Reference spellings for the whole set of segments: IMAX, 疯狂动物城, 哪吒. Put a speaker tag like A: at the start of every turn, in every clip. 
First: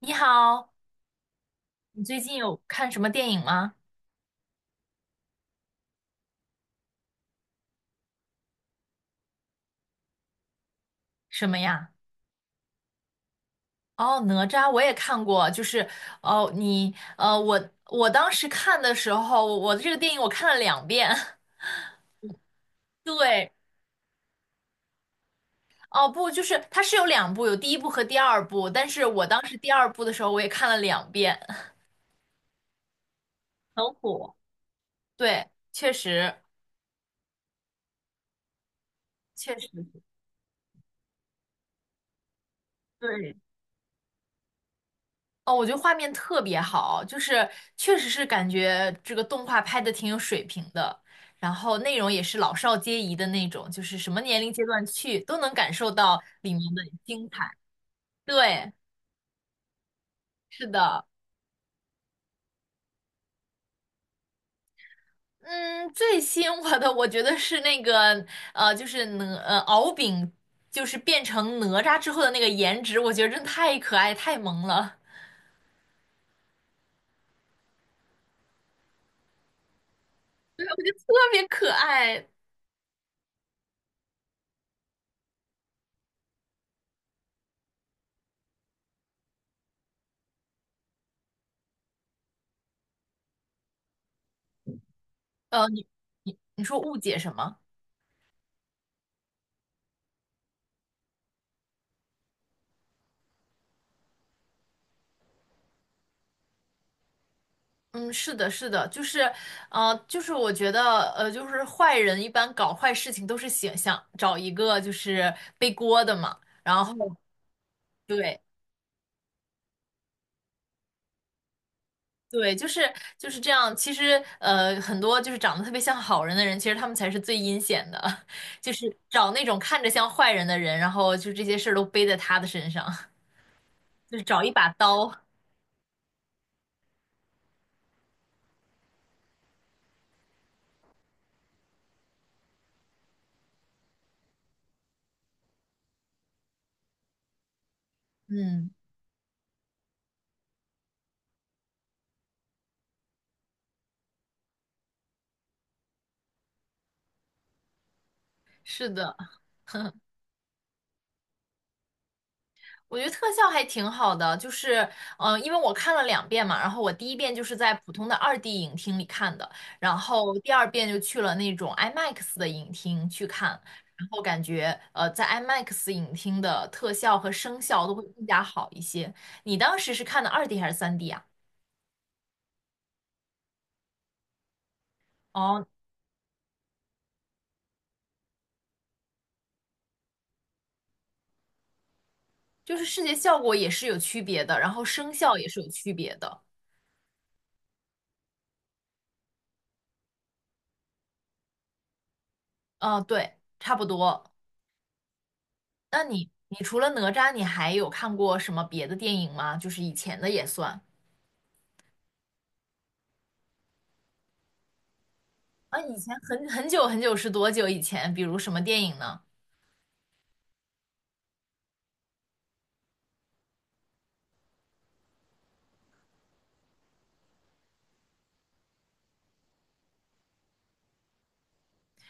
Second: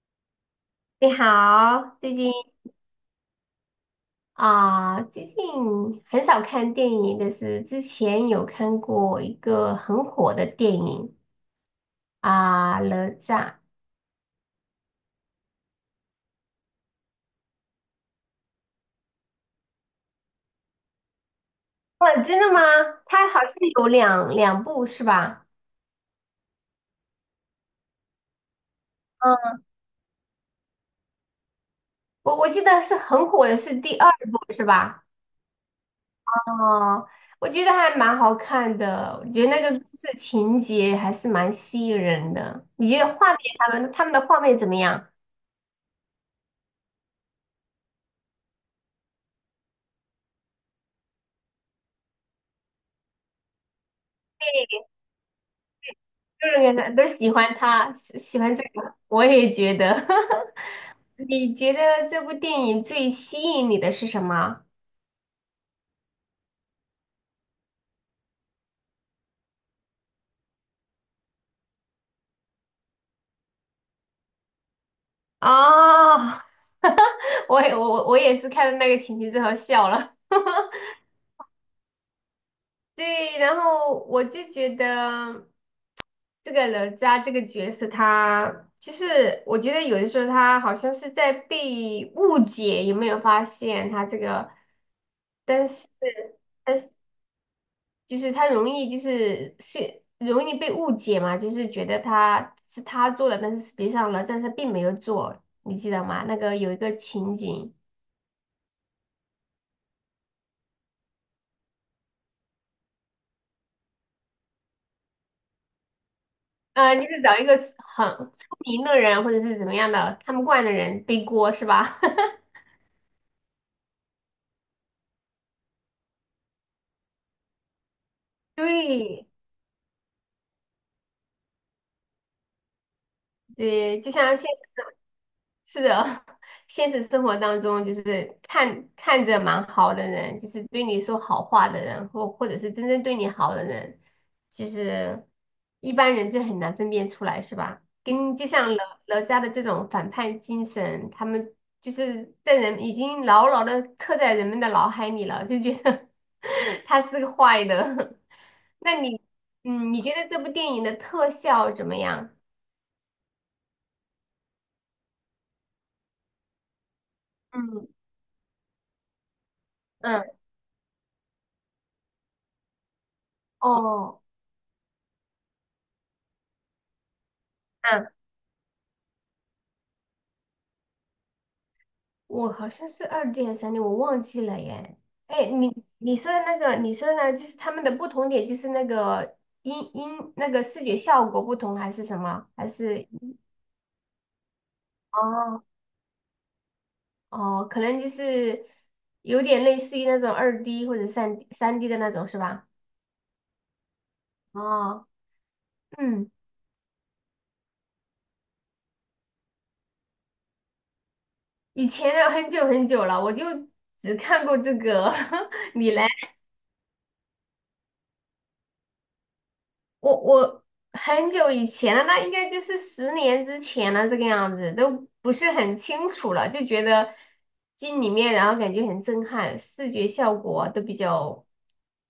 A: 你好，
B: 你好，
A: 你最近有看什么电影吗？
B: 最近很少看电影，但是之前有看过一个很火的电影。
A: 什么呀？
B: 啊，哪吒》。
A: 哦，哪吒我也看过，就是哦，你我当时看的时候，我这个电影我看了两遍。
B: 哇，真的吗？它好
A: 对，
B: 像有两部是吧？
A: 哦不，就是它是有两部，有第一部和第二部，但是我当时
B: 嗯，
A: 第二部的时候我也看了两遍，
B: 我记得是很火的 是
A: 很
B: 第二
A: 火。
B: 部是吧？
A: 对，确实，
B: 哦，我觉得还蛮好看的，我觉得
A: 确
B: 那
A: 实，
B: 个故事情节还是蛮吸引人的。你觉得画
A: 对，
B: 面他们他们的画面怎么样？
A: 哦，我觉得画面特别好，就是确实是感觉这个动画拍的挺有水平的，然后内容也是老少皆宜的那种，就是什么年龄阶段去都能感受到里面
B: 各个
A: 的
B: 男都
A: 精
B: 喜
A: 彩。
B: 欢他，喜欢这
A: 对，
B: 个，我也觉得。
A: 是的，
B: 你觉得这部电影最吸引你的是什么？
A: 嗯，最吸引我的我觉得是那个就是敖丙，就是变成哪吒之后的那个颜值，我觉得真的太可爱太萌了，
B: 哦，我也是看到那个情节之后笑了。
A: 对，我觉得特别可爱。
B: 对，然后我就觉得这个哪吒这个角色他，就是我觉得有的时候他好像是在被误解，有没有发现他这个？但
A: 你
B: 是，
A: 你
B: 但
A: 说
B: 是。
A: 误解什么？
B: 就是他容易就是容易被误解嘛，就是觉得他是他做的，但是实际上呢，但是他并没有做，你记得吗？那个有一个情景。
A: 嗯，是的，是的，就是，就是我觉得，就是坏人一般搞坏事情都是想找一个就是背锅的嘛，然后
B: 啊，你是找一个很
A: 对
B: 出名的人或者是怎么样的看不惯的人背锅是吧？
A: 对，就是这样。其实，很多就是长得特别像好人的人，其实他们才是最阴险的，就是
B: 对，
A: 找那种看着像坏人的人，然后就这些事儿都背在他的身上，
B: 对，就
A: 就是
B: 像现
A: 找一
B: 实
A: 把
B: 中
A: 刀。
B: 是的，现实生活当中就是看着蛮好的人，就是对你说好话的人，或者是真正对你好的人，其实一般人就很难分辨出来，是吧？跟就
A: 嗯，
B: 像哪吒的这种反叛精神，他们就是在人已经牢牢的刻在人们的脑海里了，就觉得 他是个坏的。
A: 是
B: 那
A: 的。
B: 你，嗯，你觉得这部电影的特效怎么样？
A: 我觉得特效还挺好的，就是，因为我看了两遍嘛，然后我第一遍就是在
B: 嗯
A: 普通的二 d 影厅里看的，然后
B: 嗯。
A: 第二遍就去了那种 IMAX 的影厅去看，然
B: 哦，
A: 后感觉，在 IMAX 影厅的特效和声效都会
B: 嗯，
A: 更加好一些。你当时是看的二 d 还是3D 啊？
B: 我好像是二 D 还是三 D，我忘记了耶。哎，
A: 哦，
B: 你说的那个，你说的呢，就是他们的不同点，就是那个那个视觉效果不同，还是什么？还
A: 就是视
B: 是
A: 觉效果也是有区别的，然后声效也是
B: 哦。
A: 有区别的。
B: 哦，可能就是有点类似于那种二 D 或者三 D 的那种，是吧？
A: 嗯、对，差不多。
B: 哦，
A: 那
B: 嗯，
A: 你，你除了哪吒，你还有看过什么别的电影吗？就是以前的也算。
B: 以前的很久很久了，我就只看过这个。
A: 啊，
B: 你
A: 以
B: 嘞？
A: 前很久很久是多久以前？比如什么电影呢？
B: 我很久以前了，那应该就是10年之前了，这个样子都不是很清楚了，就觉得进里面，然后感觉很震撼，视觉效果都比较，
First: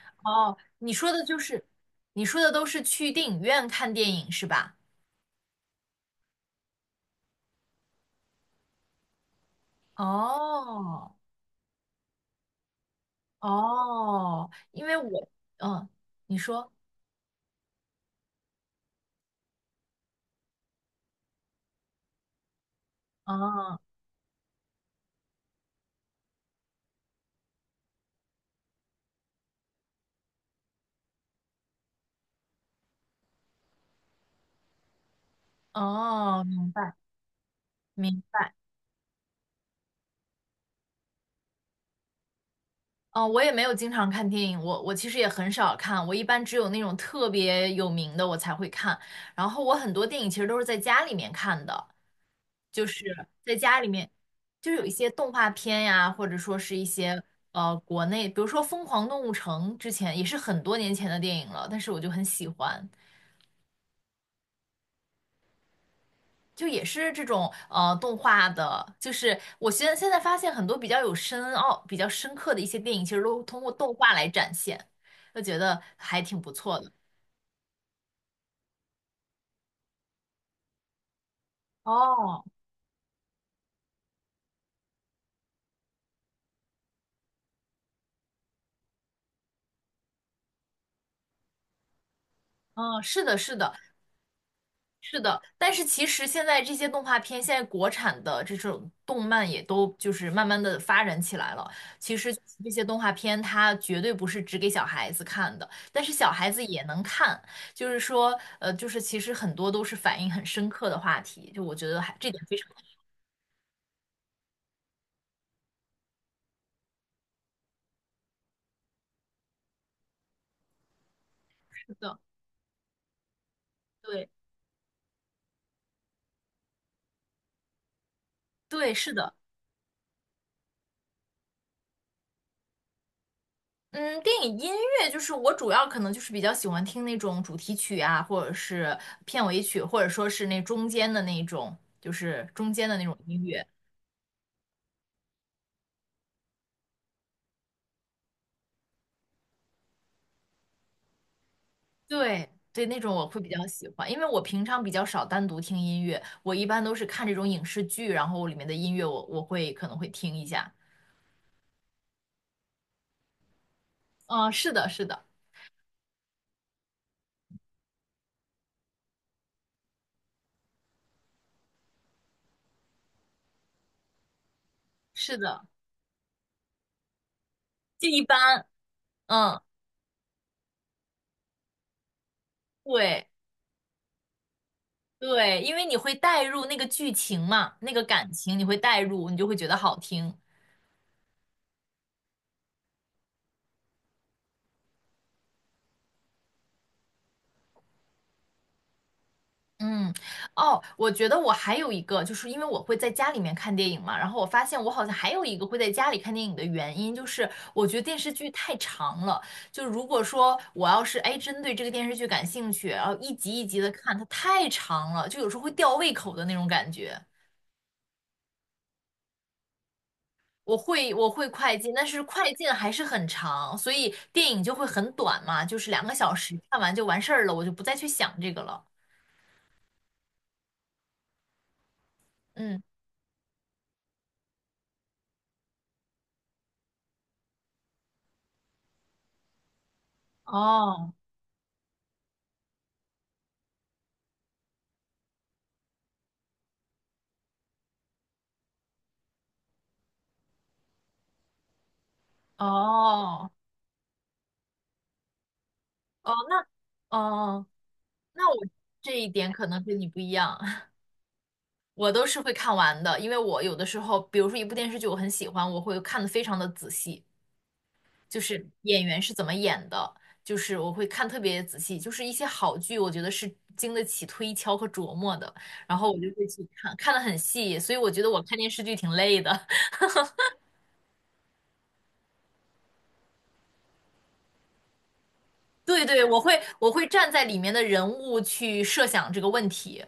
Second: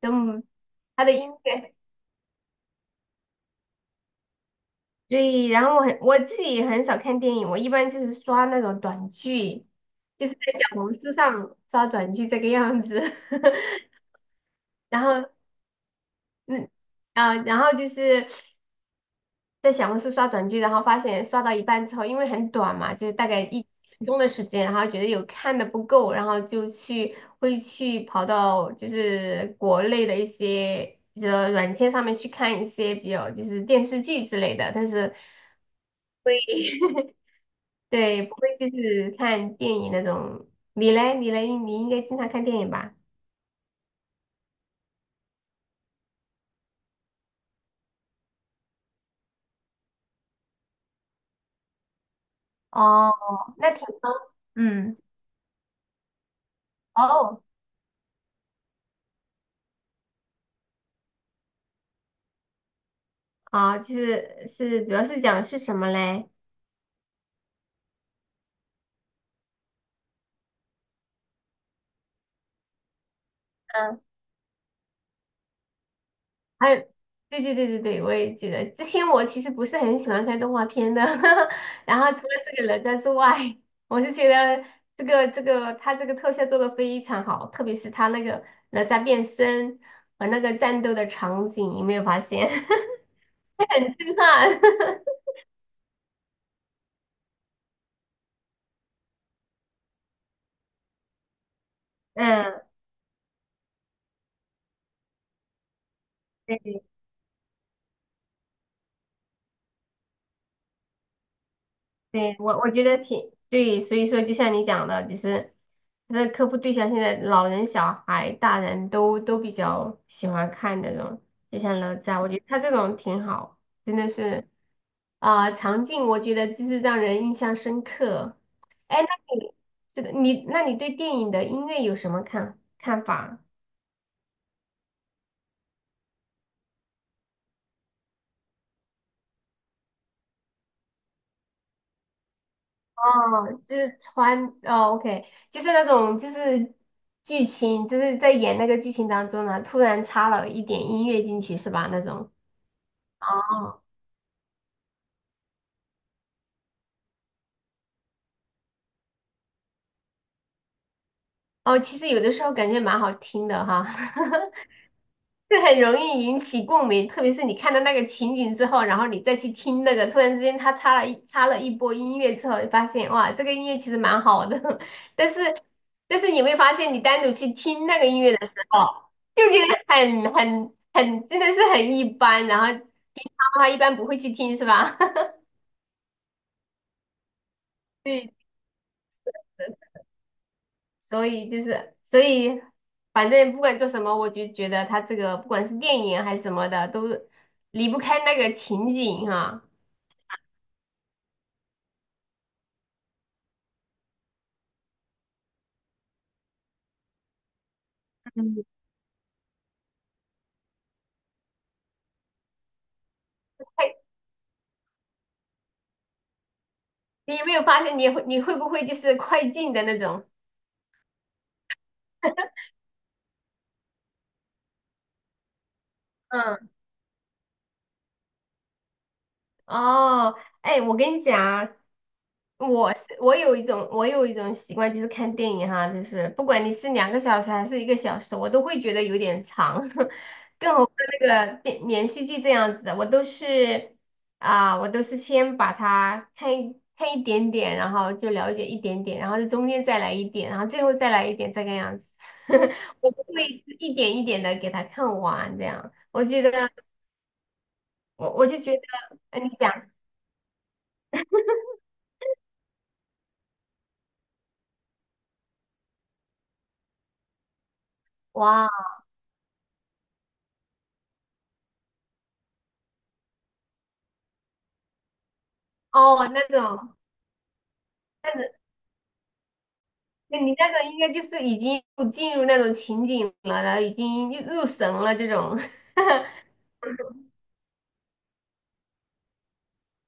B: 都
A: 哦，你
B: 他
A: 说
B: 的
A: 的
B: 音
A: 就是，
B: 乐。
A: 你说的都是去电影院看电影是吧？
B: 对，然后我自己也很少看电影，我一般就是刷那种短剧，就是在小红书
A: 哦
B: 上刷短剧这个样子。
A: 哦，因为
B: 然后
A: 我，嗯，你
B: 嗯
A: 说，
B: 然后就是。在小红书刷短剧，然后发现刷到一半之后，因为很短嘛，就是大概一
A: 哦
B: 分钟的时间，然后觉得有看的不够，然后就去会去跑到就是国内的一些比较软件上面去看一些比较就是电视剧之类的，但是
A: 哦，明白明
B: 对不
A: 白。
B: 会就是看电影那种。你应该经常看电影吧？
A: 嗯，我也没有经常看电影，我其实也很少看，我一般只有那种特别有名的我才会看。然后我很多电影其实都是在家里面看的，就是
B: 哦，
A: 在
B: 那
A: 家
B: 挺
A: 里面，就有一
B: 嗯。
A: 些动画片呀，或者说是一些
B: 哦。
A: 国内，比如说《疯狂动物城》，之前也是很多年前的电影了，但是我就很喜欢。
B: 啊，就是主要是讲是什么嘞？
A: 就也是这种动画的，就是我现在发现很多比较有深奥、比较深刻的一些电影，其实都通过动
B: 嗯。
A: 画来展现，就觉得还挺不
B: 还有，
A: 错的。
B: 对对对对对，我也记得。之前我其实不是很喜欢看动画片的，然后除了
A: 哦，
B: 这个哪吒之外，我是觉得这个这个他这个特效做的非常好，特别是他那个哪吒变身和那个战斗的场景，有没有发现？
A: 嗯，是的，是的，
B: 震撼！
A: 是的，但是其实现在这些动画片，现在国产的这种动漫也都就是慢慢的发展起来了。其实
B: 嗯，
A: 这些动画片它绝对不是只给小孩子看的，但是小孩子也
B: 对
A: 能看。就是说，就是其实很多都是反映很深刻的话题，就我觉得还这
B: 对，
A: 点非
B: 我
A: 常
B: 我觉得挺对，所以说就像你讲的，就是他的客户对象现在老人、小孩、大人都比较喜欢看那种，就像
A: 值
B: 哪
A: 得。
B: 吒，我觉得他这种挺好，真的
A: 对
B: 是场景我觉得就是让人印象深刻。
A: 对，
B: 哎，那
A: 是的。
B: 你那你对电影的音乐有什么看法？
A: 嗯，电影音乐就是我主要可能就是比较喜欢听那种主题曲啊，或者是片尾曲，或者说是那中间的那种，就是中间的那种音
B: 哦，
A: 乐。
B: 就是OK，就是那种就是剧情，就是在演那个剧情当中呢，突然插了一点音乐进去是吧？那种
A: 对对，那种我会比较
B: 哦。
A: 喜欢，因为我平常比较少单独听音乐，我一般都是看这种影视剧，然后里面的音乐我会可能会听一下。
B: 哦，其实有的时候感觉蛮好听的哈，
A: 嗯，是的，是的，
B: 这很容易引起共鸣，特别是你看到那个情景之后，然后你再去听那个，突然之间他插了一波音乐之后，你发现哇，这个音乐其实蛮好的，但
A: 是的，
B: 是但是你会发现，你单独去听那个
A: 就
B: 音
A: 一
B: 乐的时
A: 般。
B: 候，就觉
A: 嗯，
B: 得很真的是很一般，然后
A: 对
B: 平常的话一般不会去听，是吧？
A: 对，因为你会带入那个剧情嘛，那个感
B: 对
A: 情你会带入，你就会觉得好
B: 的，
A: 听。
B: 所以就是所以，反正不管做什么，我就觉得他这个不管是电影还是什么的，都离不开那个情景哈。
A: 嗯，哦，我觉得我还有一个，就是因为我会在家里面看电影嘛，然后我发现我好像还有一个会在家里看电影的原因，就是我觉得电视剧
B: 嗯。
A: 太长了，就如果说我要是哎针对这个电视剧感兴趣，然后一集一集的看，它太长了，就有时候会吊胃口的那种感觉。
B: 你有没有发现你会不会就是快进的那种？
A: 我会快进，但是快进还是很长，所以电影就会很短嘛，就是2个小时
B: 嗯。
A: 看完就完事儿了，我就不再去想这个了。
B: 哦，哎，我跟你讲啊，
A: 嗯，
B: 我是我有一种我有一种习惯，就是看电影哈，就是不管你是2个小时还是1个小时，我都会觉得有点长，更何况
A: 哦
B: 那个电连续剧这样子的，我都是我都是先把它看一点点，然后就了解一点点，然后在中间再来一点，然后最后再来一点，这个样子。我不会
A: 哦
B: 一点一点的给它看完这样，我
A: 哦
B: 觉得
A: 哦。
B: 我
A: 那
B: 就
A: 我
B: 觉得。
A: 这一
B: 哎，你
A: 点可能
B: 讲。
A: 跟你不一样，我都是会看完的，因为我有的时候，比如说一部电视剧我很喜欢，我会看的非常的仔细，就是
B: 哇。
A: 演员是怎么演的，就是我会看特别仔细，就是一些好剧，我觉得是经得起推敲和琢磨的，然后我就
B: 哦，
A: 会去看，看得很细，所以我觉得
B: 那
A: 我
B: 种，
A: 看电视剧挺累的。
B: 那你那种应该就是已经进入那种情景了，然后已经入神了这种。
A: 对，我会站在里面的人物去设想这个问题，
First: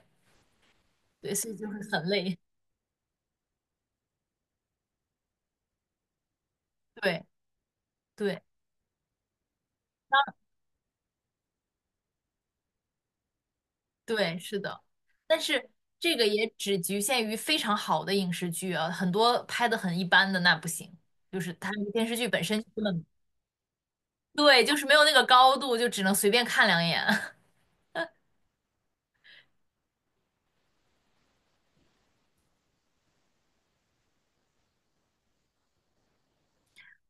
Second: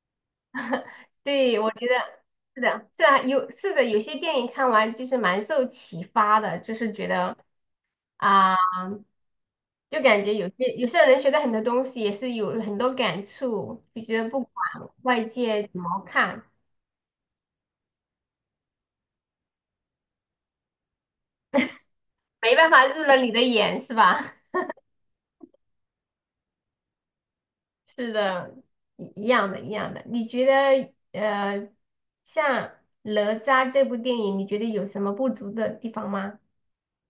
A: 对，所以
B: 对，
A: 就
B: 我
A: 会
B: 觉得
A: 很累，
B: 是的，是啊，有是的，有些电影看完就是蛮受启发的，就是觉
A: 对
B: 得
A: 对。
B: 啊、就感觉有些人学的很多东西也是有很多感触，就觉得
A: 对，
B: 不
A: 是
B: 管
A: 的，
B: 外
A: 但
B: 界
A: 是
B: 怎么
A: 这个
B: 看，
A: 也只局限于非常好的影视剧啊，很多拍的很一般的那不行，就是它电视剧本
B: 没
A: 身
B: 办
A: 根
B: 法入
A: 本
B: 了你的眼，是吧？
A: 对，就是没有那个高度，就只能随便看两眼。
B: 是的，一样的，一样的。你觉得呃，像哪吒这部电影，你觉得有什么不足的地方吗？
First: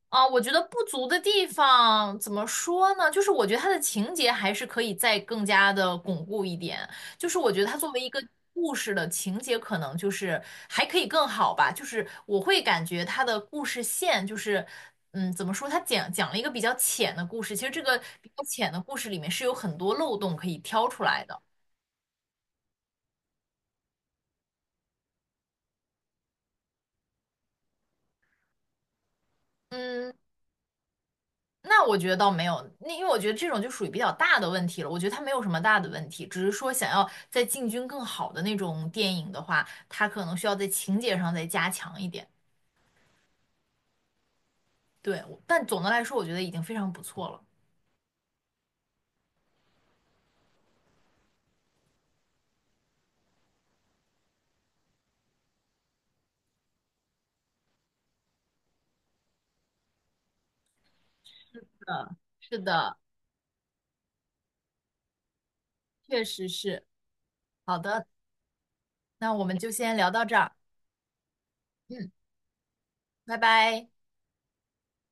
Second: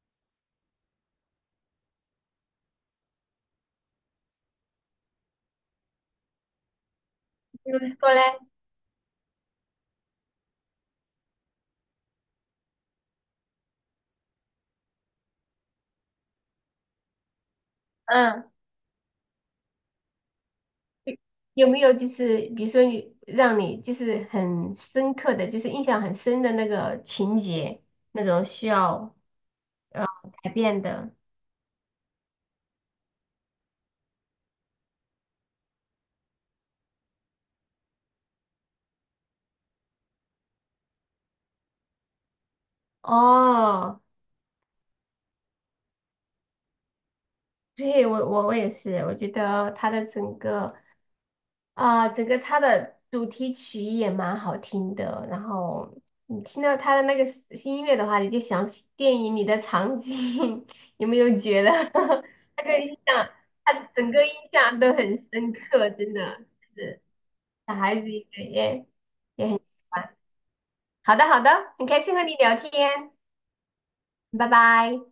A: 啊，我觉得不足的地方怎么说呢？就是我觉得它的情节还是可以再更加的巩固一点。就是我觉得它
B: 就是
A: 作为一
B: 说嘞，
A: 个故事的情节，可能就是还可以更好吧。就是我会感觉它的故事线就是，嗯，怎么说？它讲了一个比较浅的故事。其实这个比较
B: 嗯，
A: 浅的故事里面是有很多漏洞可以挑出来的。
B: 有没有就是比如说你让你就是很深刻的，就是印象很深的那个情节，那种需要呃
A: 嗯。
B: 改变的？
A: 那我觉得倒没有，那因为我觉得这种就属于比较大的问题了。我觉得它没有什么大的问题，只是说想要在进军更好的那种电影的话，它可能需要在情节上再加强一点。
B: 哦，
A: 对，我但总的来说，我觉得已经非常不错了。
B: 对，我也是，我觉得它的整个。啊，整个它的主题曲也蛮好听的，然后你听到它的那个新音乐的话，你就想起电影里的场景，有没有觉得
A: 嗯，是
B: 那个
A: 的，
B: 印象，它整个印象都很深刻，真
A: 确
B: 的
A: 实是。
B: 是小
A: 好
B: 孩
A: 的，
B: 子也也
A: 那我
B: 也很
A: 们
B: 喜
A: 就先聊
B: 欢。
A: 到这儿。
B: 好的，好的，很开
A: 嗯，
B: 心和你聊天，
A: 拜拜。
B: 拜拜。